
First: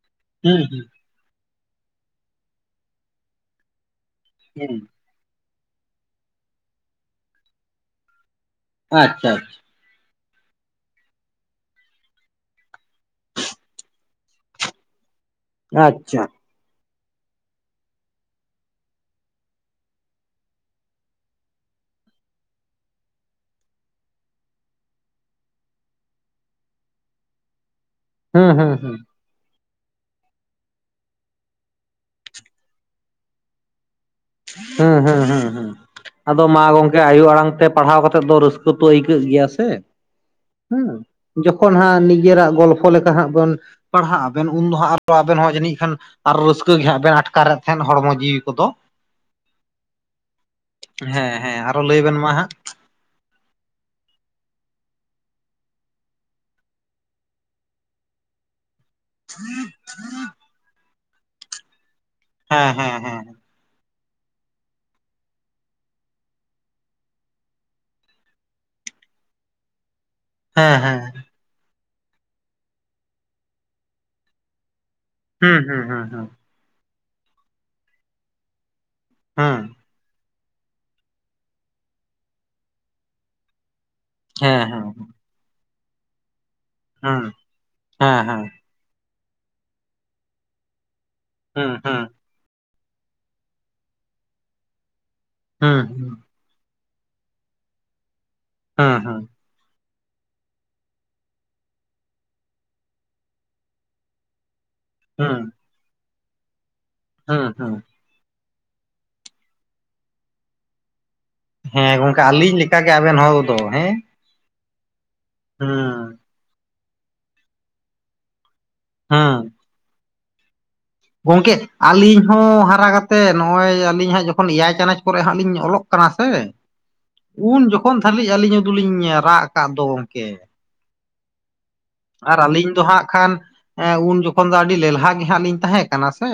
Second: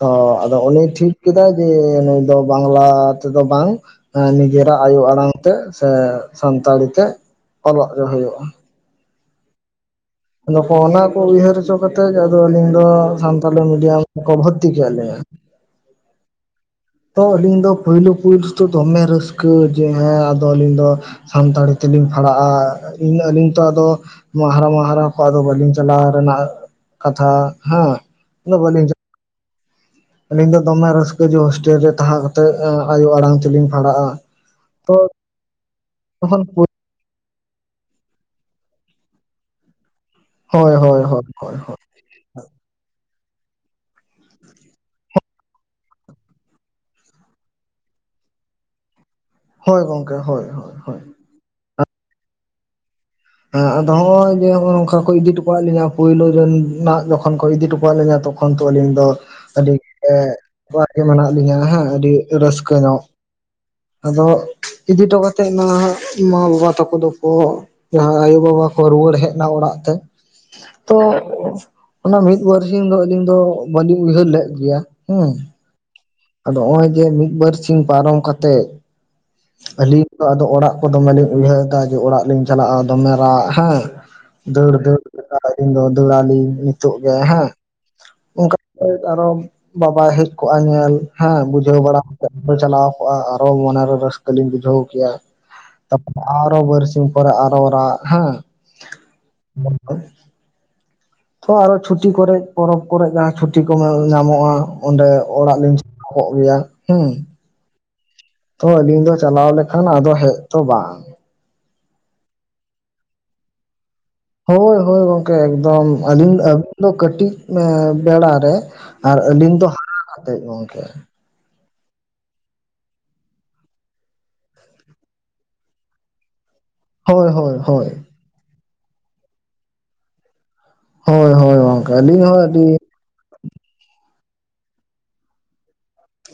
ᱛᱚ ᱟᱫᱚ ᱦᱩᱸ ᱩᱱᱤ ᱦᱩᱸ ᱴᱷᱤᱠ ᱠᱮᱫᱟᱭ ᱡᱮ ᱱᱩᱭ ᱫᱚ ᱵᱟᱝᱞᱟ ᱛᱮᱫᱚ ᱵᱟᱝ ᱮᱸ ᱦᱩᱸ ᱱᱤᱡᱮᱨᱟᱜ ᱟᱭᱳ ᱟᱲᱟᱝ ᱛᱮ ᱥᱮ ᱥᱟᱱᱛᱟᱲᱤ ᱛᱮ ᱚᱞᱚᱜ ᱪᱚ ᱦᱩᱭᱩᱜᱼᱟ᱾ ᱟᱪᱪᱷᱟ ᱟᱪᱪᱷᱟ᱾ ᱟᱫᱚ ᱠᱚ ᱚᱱᱟ ᱠᱚ ᱩᱭᱦᱟᱹᱨ ᱦᱚᱪᱚ ᱠᱟᱛᱮᱫ ᱟᱫᱚ ᱟᱹᱞᱤᱧ ᱫᱚ ᱥᱟᱱᱛᱟᱞᱤ ᱢᱤᱰᱤᱭᱟᱢ ᱛᱮᱠᱚ ᱵᱷᱚᱨᱛᱤ ᱠᱮᱫ ᱞᱤᱧᱟ᱾ ᱟᱪᱪᱷᱟ᱾ ᱛᱚ ᱟᱹᱞᱤᱧ ᱫᱚ ᱯᱩᱭᱞᱩ ᱯᱩᱭᱞᱩ ᱫᱚ ᱫᱚᱢᱮ ᱨᱟᱹᱥᱠᱟᱹ ᱡᱮ ᱦᱮᱸ ᱟᱫᱚ ᱟᱹᱞᱤᱧ ᱫᱚ ᱥᱟᱱᱛᱟᱲᱤ ᱛᱮᱞᱤᱧ ᱯᱷᱟᱲᱟᱜᱼᱟ ᱤᱧ ᱟᱹᱞᱤᱧ ᱛᱚ ᱟᱫᱚ ᱦᱟᱦᱟᱨᱟ ᱢᱟᱦᱟᱨᱟ ᱠᱚ ᱟᱫᱚ ᱵᱟᱹᱞᱤᱧ ᱪᱟᱞᱟᱣ ᱨᱮᱱᱟᱜ ᱠᱟᱛᱷᱟ ᱦᱮᱸ᱾ ᱦᱩᱸ ᱦᱩᱸ ᱦᱩᱸ᱾ ᱟᱞᱤᱧ ᱫᱚ ᱫᱚᱢᱮ ᱨᱟᱹᱥᱠᱟᱹ ᱡᱚ ᱦᱳᱥᱴᱮᱞ ᱨᱮ ᱛᱟᱦᱮᱸ ᱠᱟᱛᱮᱫ ᱟᱭᱳ ᱟᱲᱟᱝ ᱛᱮᱞᱤᱧ ᱯᱷᱟᱲᱟᱜᱼᱟ᱾ ᱦᱩᱸ ᱦᱩᱸ ᱦᱩᱸ ᱦᱩᱸ, ᱟᱫᱚ ᱢᱟ ᱜᱚᱝᱠᱮ ᱟᱭᱳ ᱟᱲᱟᱝ ᱛᱮ ᱯᱟᱲᱦᱟᱣ ᱠᱟᱛᱮᱜ ᱫᱚ ᱨᱟᱹᱥᱠᱟᱹ ᱛᱚ ᱟᱹᱭᱠᱟᱹᱜ ᱜᱮᱭᱟ ᱥᱮ᱾ ᱦᱳᱭ ᱦᱩᱸ, ᱦᱳᱭ ᱦᱳᱭ ᱦᱳᱭ ᱡᱚᱠᱷᱚᱱ ᱦᱟᱸᱜ ᱱᱤᱡᱮᱨᱟᱜ ᱜᱚᱞᱯᱷᱚ ᱞᱮᱠᱟ ᱦᱟᱸᱜ ᱵᱚᱱ ᱯᱟᱲᱦᱟᱜᱼᱟ ᱵᱮᱱ ᱩᱱ ᱫᱚ ᱦᱟᱸᱜ ᱟᱨᱚ ᱟᱵᱮᱱ ᱦᱚᱸ ᱡᱟᱹᱱᱤᱡ ᱠᱷᱟᱱ ᱟᱨ ᱨᱟᱹᱥᱠᱟᱹ ᱜᱮ ᱦᱟᱸᱜ ᱵᱮᱱ ᱟᱴᱠᱟᱨᱮᱫ ᱛᱟᱦᱮᱸᱱ ᱦᱚᱲᱢᱚ ᱡᱤᱣᱤ ᱠᱚᱫᱚ᱾ ᱦᱳᱭ ᱜᱚᱝᱠᱮ ᱦᱳᱭ ᱦᱳᱭ ᱦᱳᱭ᱾ ᱦᱮᱸ ᱦᱮᱸ ᱟᱨᱚ ᱞᱟᱹᱭ ᱵᱮᱱ ᱢᱟ ᱦᱟᱸᱜ᱾ ᱦᱮᱸ ᱟᱫᱚ ᱦᱚᱸᱜ-ᱚᱭ ᱡᱮ ᱦᱚᱸᱜᱼᱚᱭ ᱱᱚᱝᱠᱟ ᱠᱚ ᱤᱫᱤ ᱦᱚᱴᱚ ᱠᱟᱜ ᱞᱤᱧᱟ ᱯᱳᱭᱞᱳ ᱡᱚ ᱱᱟᱜ ᱡᱚᱠᱷᱚᱱ ᱠᱚ ᱤᱫᱤ ᱦᱚᱴᱚ ᱠᱟᱜ ᱞᱤᱧᱟ ᱛᱚ ᱠᱷᱚᱱ ᱛᱚ ᱟᱞᱤᱧ ᱫᱚ ᱟᱹᱰᱤ [inaudible] ᱜᱮ ᱢᱮᱱᱟᱜ ᱞᱤᱧᱟᱹ ᱦᱮᱸ ᱟᱹᱰᱤ ᱦᱮᱸ ᱨᱟᱹᱥᱠᱟᱹ ᱦᱮᱸ ᱧᱚᱜ᱾ ᱦᱮᱸ ᱟᱫᱚ ᱤᱫᱤ ᱦᱚᱴᱚ ᱠᱟᱛᱮᱫ ᱱᱟᱦᱟᱜ ᱢᱟ ᱵᱟᱵᱟ ᱛᱟᱠᱚ ᱫᱚᱠᱚ ᱡᱟᱦᱟᱭ ᱟᱭᱳ ᱵᱟᱵᱟ ᱠᱚ ᱨᱩᱣᱟᱹᱲ ᱦᱮᱡᱱᱟ ᱚᱲᱟᱜ ᱛᱮ᱾ ᱦᱮᱸ ᱛᱚ ᱦᱮᱸ ᱚᱱᱟ ᱢᱤᱫ--ᱵᱟᱨᱥᱤᱧ ᱫᱚ ᱟᱹᱞᱤᱧ ᱫᱚ ᱵᱟᱹᱞᱤᱧ ᱩᱭᱦᱟᱹᱨ ᱞᱮᱫ ᱜᱮᱭᱟ ᱦᱮᱸ᱾ ᱦᱮᱸ ᱦᱩᱸ ᱦᱩ ᱦᱩᱸ ᱟᱫᱚ ᱚᱸᱭ ᱡᱮ ᱢᱤᱫ ᱵᱟᱨ ᱥᱤᱧ ᱯᱟᱨᱚᱢ ᱠᱟᱛᱮᱜ ᱦᱩᱸ ᱟᱹᱞᱤᱧ ᱟᱫᱚ ᱟᱫᱚ ᱚᱲᱟᱜ ᱠᱚ ᱫᱚᱢᱮ ᱞᱤᱧ ᱩᱭᱦᱟᱹᱨ ᱫᱟ ᱡᱮ ᱚᱲᱟᱜ ᱞᱤᱧ ᱪᱟᱞᱟᱜᱼᱟ ᱫᱚᱢᱮ ᱨᱟᱜ ᱦᱮᱸ᱾ ᱦᱮᱸ ᱫᱟᱹᱲ ᱦᱮᱸ ᱫᱟᱹᱲ ᱟᱹᱞᱤᱧ ᱫᱚ ᱫᱟ. ᱲᱟᱞᱤᱧ ᱱᱤᱛᱚᱜ ᱜᱮ ᱦᱩᱸ ᱦᱮᱸ᱾ ᱦᱮᱸ ᱦᱮᱸ ᱚᱝᱠᱟ ᱟᱨᱚ ᱵᱟᱵᱟ ᱦᱮᱡ ᱠᱚᱜᱼᱟ ᱧᱮᱞ ᱦᱮᱸ᱾ ᱦᱩᱸ ᱵᱩᱡᱷᱟᱹᱣ ᱦᱩᱸ ᱵᱟᱲᱟ ᱪᱟᱞᱟᱣ ᱠᱚᱜᱼᱟ᱾ ᱟᱨᱚ ᱢᱚᱱᱮᱨᱮ ᱨᱟᱹᱥᱠᱟᱹ ᱞᱤᱧ ᱵᱩᱡᱷᱟᱹᱣ ᱠᱮᱭᱟ᱾ ᱦᱩᱸ ᱛᱟᱯᱚᱨ ᱟᱨᱚ ᱵᱟᱨᱥᱤᱧ ᱯᱚᱨᱮ ᱟᱨᱚ ᱨᱟᱜ ᱦᱮᱸ᱾ ᱦᱮᱸ ᱦᱮᱸ᱾ [inaudible] ᱛᱚ ᱟᱨᱚ ᱪᱷᱩᱴᱤ ᱠᱚᱨᱮᱜ, ᱯᱚᱨᱚᱵ ᱠᱚᱨᱮᱜ ᱡᱟᱦᱟ ᱪᱷᱩᱴᱤ ᱠᱚ ᱧᱟᱢᱚᱜᱼᱟ ᱚᱸᱰᱮ ᱚᱲᱟᱜ ᱞᱤᱧ ᱧᱟᱢᱚ ᱜᱮᱭᱟ ᱦᱮᱸ᱾ ᱦᱮᱸ ᱦᱮᱸ᱾ ᱛᱚ ᱟᱞᱤᱧ ᱫᱚ ᱪᱟᱞᱟᱣ ᱞᱮᱠᱷᱟᱱ ᱟᱫᱚ ᱦᱮᱡ ᱛᱚ ᱵᱟᱝ᱾ ᱦᱮᱸ ᱜᱚᱝᱠᱮ ᱟᱹᱞᱤᱧ ᱞᱮᱠᱟ ᱜᱮ ᱟᱵᱮᱱ ᱦᱚᱲ ᱫᱚ ᱦᱮᱸ᱾ ᱦᱳᱭ ᱦᱳᱭ ᱜᱚᱝᱠᱮ ᱮᱠᱫᱚᱢ ᱦᱩᱸ ᱟᱹᱞᱤᱧ ᱟᱹᱵᱤᱱ ᱫᱚ ᱠᱟᱹᱴᱤᱡ ᱮᱸ ᱵᱮᱲᱟ ᱨᱮ ᱟᱨ ᱟ. ᱦᱩᱸ ᱞᱤᱧ ᱫᱚ ᱦᱟᱨᱟ ᱠᱟᱛᱮᱫ ᱜᱚᱝᱠᱮ᱾ ᱜᱚᱝᱠᱮ ᱟᱹᱞᱤᱧ ᱦᱚᱸ ᱦᱟᱨᱟ ᱠᱟᱛᱮᱜ ᱱᱚᱜᱼᱚᱭ ᱟᱹᱞᱤᱧ ᱦᱟᱸᱜ ᱡᱚᱠᱷᱚᱱ ᱮᱭᱟᱭ ᱪᱟᱱᱟᱪ ᱠᱚᱨᱮ ᱦᱟᱸᱜ ᱞᱤᱧ ᱚᱞᱚᱜ ᱠᱟᱱᱟ ᱥᱮ᱾ ᱦᱳᱭ ᱦᱳᱭ ᱩᱱ ᱦᱳᱭ ᱡᱚᱠᱷᱚᱱ ᱫᱷᱟ. ᱞᱤᱡ ᱟᱹᱞᱤᱧᱚ ᱫᱚ ᱞᱤᱧ ᱨᱟᱜ ᱟᱠᱟᱫ ᱫᱚ ᱜᱚᱝᱠᱮ᱾ ᱦᱳᱭ ᱦᱳᱭ ᱜᱚᱝ ᱟᱨ ᱟᱹᱞᱤᱧ ᱫᱚ ᱦᱟᱸᱜ ᱠᱷᱟᱱ ᱮᱸ ᱩᱱ ᱡᱚᱠᱷᱚᱱ ᱫᱚ ᱟᱹᱰᱤ ᱞᱮᱞᱦᱟ ᱜᱮ ᱦᱟᱜ ᱞᱤᱧ ᱛᱟᱦᱮ ᱠᱟᱱᱟ ᱥᱮ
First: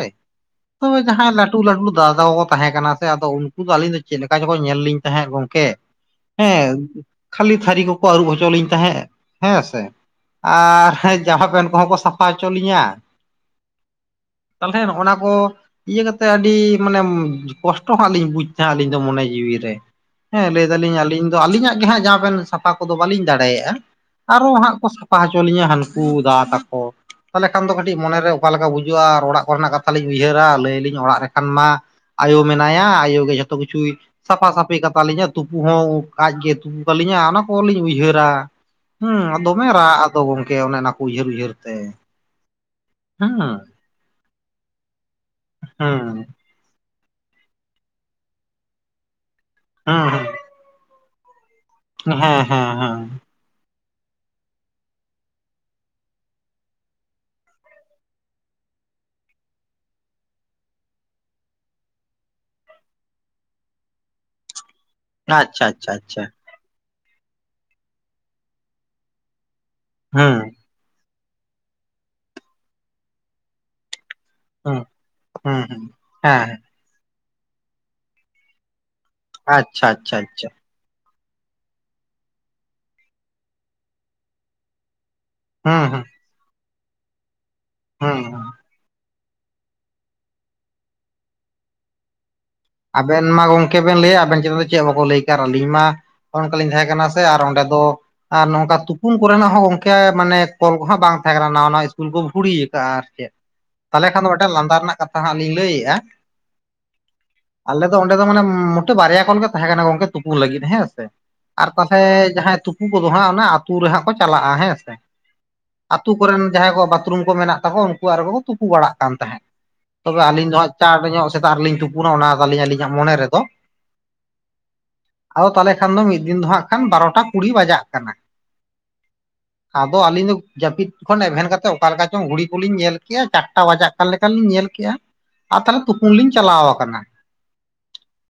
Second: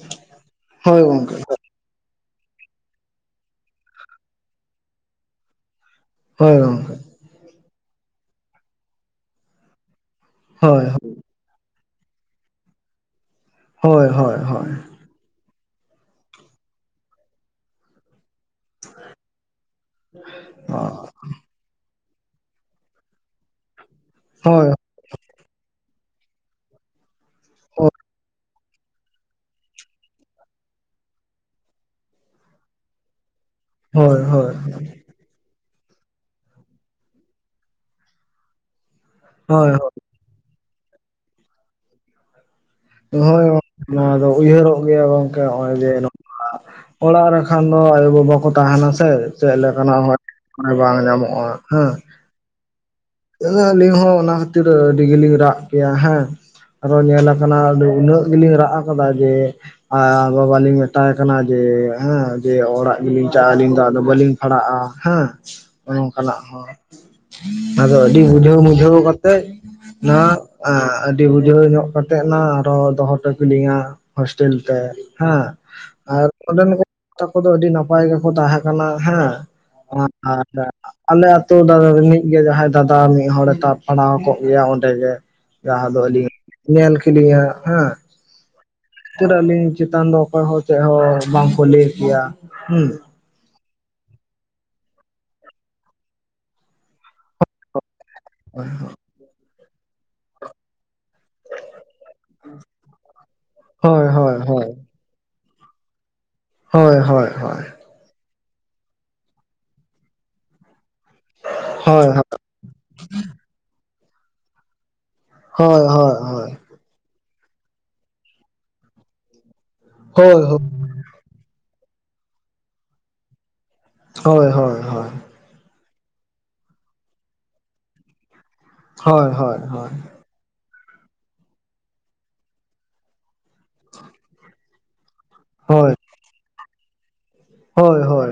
ᱛᱚᱵᱮ ᱦᱳᱭ ᱡᱟᱦᱟᱸ ᱜᱚᱝᱠᱮ ᱞᱟᱹᱴ ᱴᱩ ᱞᱟᱹᱴᱩ ᱫᱟᱫᱟ ᱛᱟᱠᱚ ᱠᱚ ᱛᱟᱦᱮᱸ ᱠᱟᱱᱟ ᱥᱮ ᱟᱫᱚ ᱩᱱᱠᱩ ᱫᱚ ᱟᱹᱞᱤᱧ ᱫᱚ ᱪᱮᱫ ᱞᱮᱠᱟ ᱪᱚᱠᱚ ᱧᱮᱞ ᱞᱤᱧ ᱛᱟᱦᱮᱸᱫ ᱜᱚᱝᱠᱮ᱾ ᱦᱳᱭ ᱦᱮᱸ ᱜᱚᱝᱠᱮ ᱠᱷᱟᱹᱞᱤ ᱛᱷᱟᱹᱨᱤ ᱠᱚᱠᱚ ᱟᱹᱨᱩᱵ ᱦᱚᱪᱚ ᱞᱤᱧ ᱛᱟᱦᱮᱸᱫ ᱦᱮᱸ ᱥᱮ᱾ ᱦᱳᱭ ᱟᱨ ᱡᱟᱢᱟ ᱯᱮᱱ ᱠᱚᱦᱚᱸ ᱠᱚ ᱥᱟᱯᱷᱟ ᱦᱚᱪᱚ ᱞᱤᱧᱟ᱾ ᱦᱳᱭ ᱦᱳᱭ ᱦᱳᱭ ᱦᱳᱭ ᱛᱟᱞᱦᱮ ᱱᱚᱜ-ᱚᱱᱟ ᱠᱚ ᱤᱭᱟᱹ ᱠᱟᱛᱮᱜ ᱟᱹᱰᱤ ᱢᱟᱱᱮ ᱠᱚᱥᱴᱚ ᱦᱟᱸᱜ ᱞᱤᱧ ᱵᱩᱡ ᱛᱟᱦᱮᱸ ᱱᱟ ᱟᱹᱞᱤᱧ ᱫᱚ ᱢᱚᱱᱮ ᱡᱤᱣᱤ ᱨᱮ᱾ ᱦᱮᱸ ᱞᱟᱹᱭ ᱫᱟᱞᱤᱧ ᱟᱹᱞᱤᱧ ᱫᱚ ᱟᱹᱞᱤᱧᱟᱜ ᱜᱮᱦᱟᱸᱜ ᱡᱟᱢᱟ ᱯᱮᱱ ᱥᱟᱯᱷᱟ ᱠᱚᱫᱚ ᱵᱟᱹᱞᱤᱧ ᱫᱟᱲᱮᱭᱟᱜᱼᱟ᱾ ᱟᱨᱚ ᱦᱳᱭ ᱦᱟᱸᱜ ᱠᱚ ᱥᱟᱯᱷᱟ ᱦᱚᱪᱚ ᱞᱤᱧᱟᱹ ᱦᱟᱹᱱᱠᱩ ᱫᱟᱫᱥ ᱛᱟᱠᱚ᱾ ᱛᱟᱦᱚᱞᱮ ᱠᱷᱟᱱ ᱫᱚ ᱠᱟᱹᱴᱤᱡ ᱢᱚᱱᱮᱨᱮ ᱚᱠᱟ ᱞᱮᱠᱟ ᱵᱳᱡᱟ. ᱜᱼᱟ ᱟᱨ ᱚᱲᱟᱜ ᱠᱚᱨᱮᱱᱟᱜ ᱠᱟᱛᱷᱟ ᱞᱤᱧ ᱩᱭᱦᱟᱹᱨᱟ ᱞᱟᱹᱭ ᱟᱹᱞᱤᱧ ᱚᱲᱟᱜ ᱨᱮᱠᱷᱟᱱ ᱢᱟ ᱟᱭᱳ ᱢᱮᱱᱟᱭᱟ, ᱟᱭᱳ ᱜᱮ ᱡᱷᱚᱛᱚ ᱠᱤᱪᱷᱩᱭ ᱦᱳᱭ ᱦᱳᱭ ᱥᱟᱯᱷᱟ ᱥᱟᱯᱷᱤ-ᱼ ᱟᱯᱮ ᱠᱟᱛᱟ ᱞᱤᱧᱟ ᱛᱩᱯᱩ ᱦᱚᱸ ᱟᱡ ᱜᱮ ᱛᱩᱯᱩ ᱠᱟᱞᱤᱧᱟ᱾ ᱚᱱᱟ ᱠᱚᱦᱚ ᱞᱤᱧ ᱩᱭᱦᱟᱹᱨᱟ᱾ ᱦᱮᱸ ᱟᱨ ᱫᱚᱢᱮ ᱦᱳᱭ ᱨᱟᱜ ᱟᱫᱚ ᱜᱚᱝᱠᱮ ᱚᱱᱮ ᱚᱱᱟ ᱠᱚ ᱩᱭᱦᱟᱹᱨ ᱩᱭᱦᱟᱹᱨ ᱛᱮ᱾ ᱦᱳᱭ ᱦᱩᱸ ᱜᱚᱝ ᱱᱚᱣᱟ ᱫᱚ ᱩᱭᱦᱟᱹᱨᱚᱜ ᱜᱮᱭᱟ ᱜᱚᱝᱠᱮ ᱱᱚᱜᱼᱚᱭ ᱡᱮ ᱦᱩᱸ ᱱᱚᱜ-ᱚᱱᱟ ᱚᱲᱟᱜ ᱨᱮᱠᱷᱟᱱ ᱫᱚ ᱟᱭᱳᱼᱵᱟᱵᱟ ᱠᱚ ᱛᱟᱦᱮᱱᱟ ᱥᱮ᱾ ᱪᱮᱫ ᱞᱮᱠᱟᱱᱟᱜ ᱦᱩᱸ ᱦᱚᱸ ᱵᱟᱝ ᱧᱟᱢᱚᱜᱼᱟ ᱦᱮᱸ᱾ ᱦᱮᱸ ᱦᱮᱸ ᱦᱮᱸ᱾ ᱟᱹᱞᱤᱧ ᱦᱚᱸ ᱚᱱᱟ ᱠᱷᱟᱹᱛᱤᱨ ᱟᱹᱰᱤ ᱜᱮᱞᱤᱧ ᱨᱟᱜ ᱠᱮᱭᱟ ᱦᱮᱸ᱾ ᱟᱨᱚ ᱧᱮᱞ ᱠᱟᱱᱟ ᱟᱫᱚ ᱩᱱᱟᱹᱜ ᱜᱮᱞᱤᱧ ᱨᱟᱜ ᱟᱠᱟᱫᱟ ᱡᱮ ᱟᱨ ᱵᱟᱵᱟ ᱞᱤᱧ ᱢᱮᱛᱟᱭ ᱠᱟᱱᱟ ᱡᱮ ᱦᱮᱸ ᱡᱮ ᱚᱲᱟᱜ ᱜᱮᱞᱤᱧ ᱪᱟᱜᱼᱟ ᱟᱹᱞᱤᱧ ᱫᱚ ᱵᱟᱹᱞᱤᱧ ᱯᱷᱟᱲᱟᱜᱼᱟ ᱦᱮᱸ᱾ ᱟᱪᱪᱷᱟ ᱟᱪᱪᱷᱟ ᱱᱚᱱᱮ ᱟᱪᱪᱷᱟ ᱚᱱᱠᱟᱱᱟᱜ ᱦᱚᱸ᱾ ᱟᱫᱚ ᱟᱹᱰᱤ ᱵᱩᱡᱷᱟᱹᱣ ᱢᱩᱡᱷᱟᱹᱣ ᱠᱟᱛᱮᱜ ᱛᱮᱡ ᱱᱟ ᱦᱩᱸ ᱮᱸ ᱟᱹᱰᱤ ᱵᱩᱡᱷᱟᱹᱣ ᱧᱚᱜ ᱠᱟᱛᱮᱫ ᱱᱟ ᱟᱨᱚ ᱫᱚᱦᱚ ᱦᱚᱴᱚ ᱠᱤᱞᱤᱧᱟ᱾ ᱦᱳᱥᱴᱮᱞ ᱛᱮ ᱦᱩᱸ ᱦᱮᱸ ᱦᱩᱸ ᱦᱩᱸ ᱟᱨ ᱦᱮᱸ ᱚᱸᱰᱮᱱ ᱠᱚ ᱛᱟᱠᱚ ᱫᱚ ᱟᱹᱰᱤ ᱱᱟᱯᱟᱭ ᱜᱮᱠᱚ ᱛᱟᱦᱮᱸ ᱠᱟᱱᱟ ᱦᱮᱸ ᱟᱪᱪᱷᱟ ᱟᱪᱪᱷᱟ ᱟᱪᱪᱷᱟ ᱟᱨ ᱟᱞᱮ ᱟᱹᱛᱩ ᱨᱤᱱᱤᱡ ᱜᱮ ᱡᱟᱦᱟᱸᱭ ᱫᱟᱫᱟ᱾ ᱢᱤᱫ ᱦᱚᱲᱮᱸ ᱛᱟᱵ ᱯᱟᱲᱟᱣ ᱠᱚᱜ ᱜᱮᱭᱟ ᱚᱸᱰᱮ ᱜᱮ᱾ ᱦᱩᱸ ᱡᱟᱦᱟᱸ ᱫᱚ ᱦᱩᱸ ᱟᱹᱞᱤᱧ ᱧᱮᱞ ᱠᱤᱞᱤᱧᱼᱟ᱾ ᱦᱮᱸ ᱦᱩᱸ ᱦᱩ ᱸ ᱟᱹᱞᱤᱧ ᱪᱮᱛᱟᱱ ᱫᱚᱸ ᱚᱠᱚᱭ ᱦᱚᱸ ᱪᱮᱫ ᱦᱚᱸ ᱵᱟᱝᱠᱚ ᱞᱟᱹᱭ ᱠᱮᱭᱟ᱾ ᱦᱮᱸ ᱟᱵᱮᱱ ᱢᱟ ᱜᱚᱝᱠᱮ ᱵᱮᱱ ᱞᱟᱹᱭᱼᱟ ᱾ ᱟᱵᱮᱱ ᱪᱮᱛᱟᱱ ᱫᱚ ᱪᱮᱫ ᱵᱟᱠᱚ ᱞᱟᱹᱭ ᱠᱮ ᱟᱹᱞᱤᱧ ᱢᱟ᱾ ᱚᱱᱠᱟ ᱞᱤᱧ ᱛᱟᱦᱮᱸ ᱠᱟᱱᱟ ᱥᱮ, ᱟᱨ ᱚᱸᱰᱮ ᱫᱚᱸ ᱟᱨ ᱱᱚᱝᱠᱟ ᱛᱩᱯᱩᱱ ᱠᱚᱨᱮᱱᱟᱜ ᱦᱚᱸ, ᱜᱚᱝᱠᱮ ᱢᱟᱱᱮ ᱠᱚᱞ ᱠᱚᱼᱦᱚᱸ ᱵᱟᱝ [unintelligible] ᱱᱟᱣᱟ ᱤᱥᱠᱩᱞ ᱠᱚ ᱵᱷᱩᱲᱤ ᱣᱟᱠᱟᱜᱼᱟ᱾ ᱟᱨ ᱪᱮᱫ ᱛᱟᱦᱚᱞᱮ ᱦᱳᱭ ᱠᱷᱟᱱ ᱫᱚ ᱦᱳᱭ ᱢᱤᱫᱴᱮᱱ ᱦᱳᱭ ᱞᱟᱸᱫᱟ ᱨᱮᱱᱟᱜ ᱠᱟᱛᱷᱟ ᱦᱟᱸᱜ ᱞᱤᱧ ᱞᱟᱹᱭᱮᱫᱼᱟ᱾ ᱦᱳᱭ ᱦᱚᱭ ᱦᱚᱸ ᱟᱞᱮ ᱫᱚ ᱚᱸᱰᱮ ᱫᱚ ᱢᱟᱱᱮ, ᱢᱚᱴᱮᱸ ᱵᱟᱨᱭᱟᱞ ᱜᱮ ᱛᱟᱦᱮᱸ ᱠᱟᱱᱟ ᱜᱚᱝᱠᱮ, ᱛᱩᱯᱩᱱ ᱞᱟᱹᱜᱤᱫ ᱦᱮᱸ ᱥᱮ᱾ ᱟᱨ ᱛᱟᱦᱞᱮ ᱦᱳᱭ ᱦᱳᱭ ᱡᱟᱦᱟᱸᱭ ᱛᱩᱯᱩ ᱠᱚᱼᱫᱚ ᱦᱟᱸᱜ, ᱚᱱᱟ ᱟᱹᱛᱩ ᱨᱮ ᱦᱟᱸᱜ ᱠᱚ ᱪᱟᱞᱟᱜᱼᱟ ᱾ᱦᱮᱸ ᱥᱮ ᱦᱳᱭ ᱟᱹᱛᱩ ᱦᱳᱭ ᱠᱚᱨᱮᱱ ᱦᱳᱭ ᱡᱟᱦᱟᱸᱭ ᱠᱚᱜ ᱵᱟᱛᱷᱨᱩᱢ ᱠᱚ ᱢᱮᱱᱟᱜ ᱛᱟᱠᱚᱣ-ᱟ᱾ ᱩᱱᱠᱩᱣᱟᱜ ᱨᱮᱜᱮ ᱠᱚ ᱛᱩᱯᱩ ᱵᱟᱲᱟᱜ ᱠᱟᱱ ᱛᱟᱦᱮᱸᱫ᱾ ᱛᱚᱵᱮ ᱦᱳᱭ ᱟᱹᱞᱤᱧ ᱫᱚ ᱦᱳᱭ ᱦᱟᱸᱜ ᱪᱟᱬᱸ ᱧᱚᱜ ᱥᱮᱛᱟᱜ ᱨᱮᱞᱤᱧ ᱛᱩᱯᱩᱱᱟ᱾ ᱚᱱᱟ ᱛᱟᱞᱤᱧ ᱟᱹᱞᱤᱧᱟᱜ ᱢᱚᱱᱮ ᱨᱮᱫᱚ᱾ ᱦᱳᱭ, ᱦᱳᱭ᱾ ᱦᱳᱭ ᱟᱫᱚ ᱛᱟᱦᱚᱞᱮ ᱠᱷᱟᱱ ᱫᱚ ᱢᱤᱫ ᱫᱤᱱ ᱫᱚ ᱦᱟᱜ, ᱠᱷᱟᱱ ᱵᱟᱨᱚᱴᱟ ᱠᱩᱲᱤ ᱵᱟᱡᱟᱜ ᱠᱟᱱᱟ᱾ ᱦᱳᱭ ᱦᱳᱭ ᱟᱫᱚ ᱟᱹᱞᱤᱧ ᱫᱚ ᱡᱟᱹᱯᱤᱫ ᱠᱷᱚᱱ ᱮᱵᱽᱷᱮᱱ ᱠᱟᱛᱮᱫ ᱚᱠᱟ ᱞᱮᱠᱟ ᱪᱚᱝ ᱜᱷᱩᱲᱤ ᱠᱚᱞᱤᱧ ᱧᱮᱞ ᱠᱮᱫᱮᱜᱼᱟ᱾ ᱪᱟᱨᱴᱟ ᱵᱟᱡᱟᱜ ᱠᱟᱱ ᱞᱮᱠᱟ ᱞᱤᱧ ᱧᱮᱞ ᱠᱮᱜᱼᱟ᱾ ᱟᱨ ᱛᱟᱦᱞᱮ ᱦᱳᱭ ᱛᱩᱯᱩᱱ ᱞᱤᱧ ᱪᱟᱞᱟᱣ ᱟᱠᱟᱱᱟ᱾ ᱦᱳᱭ ᱦᱳᱭ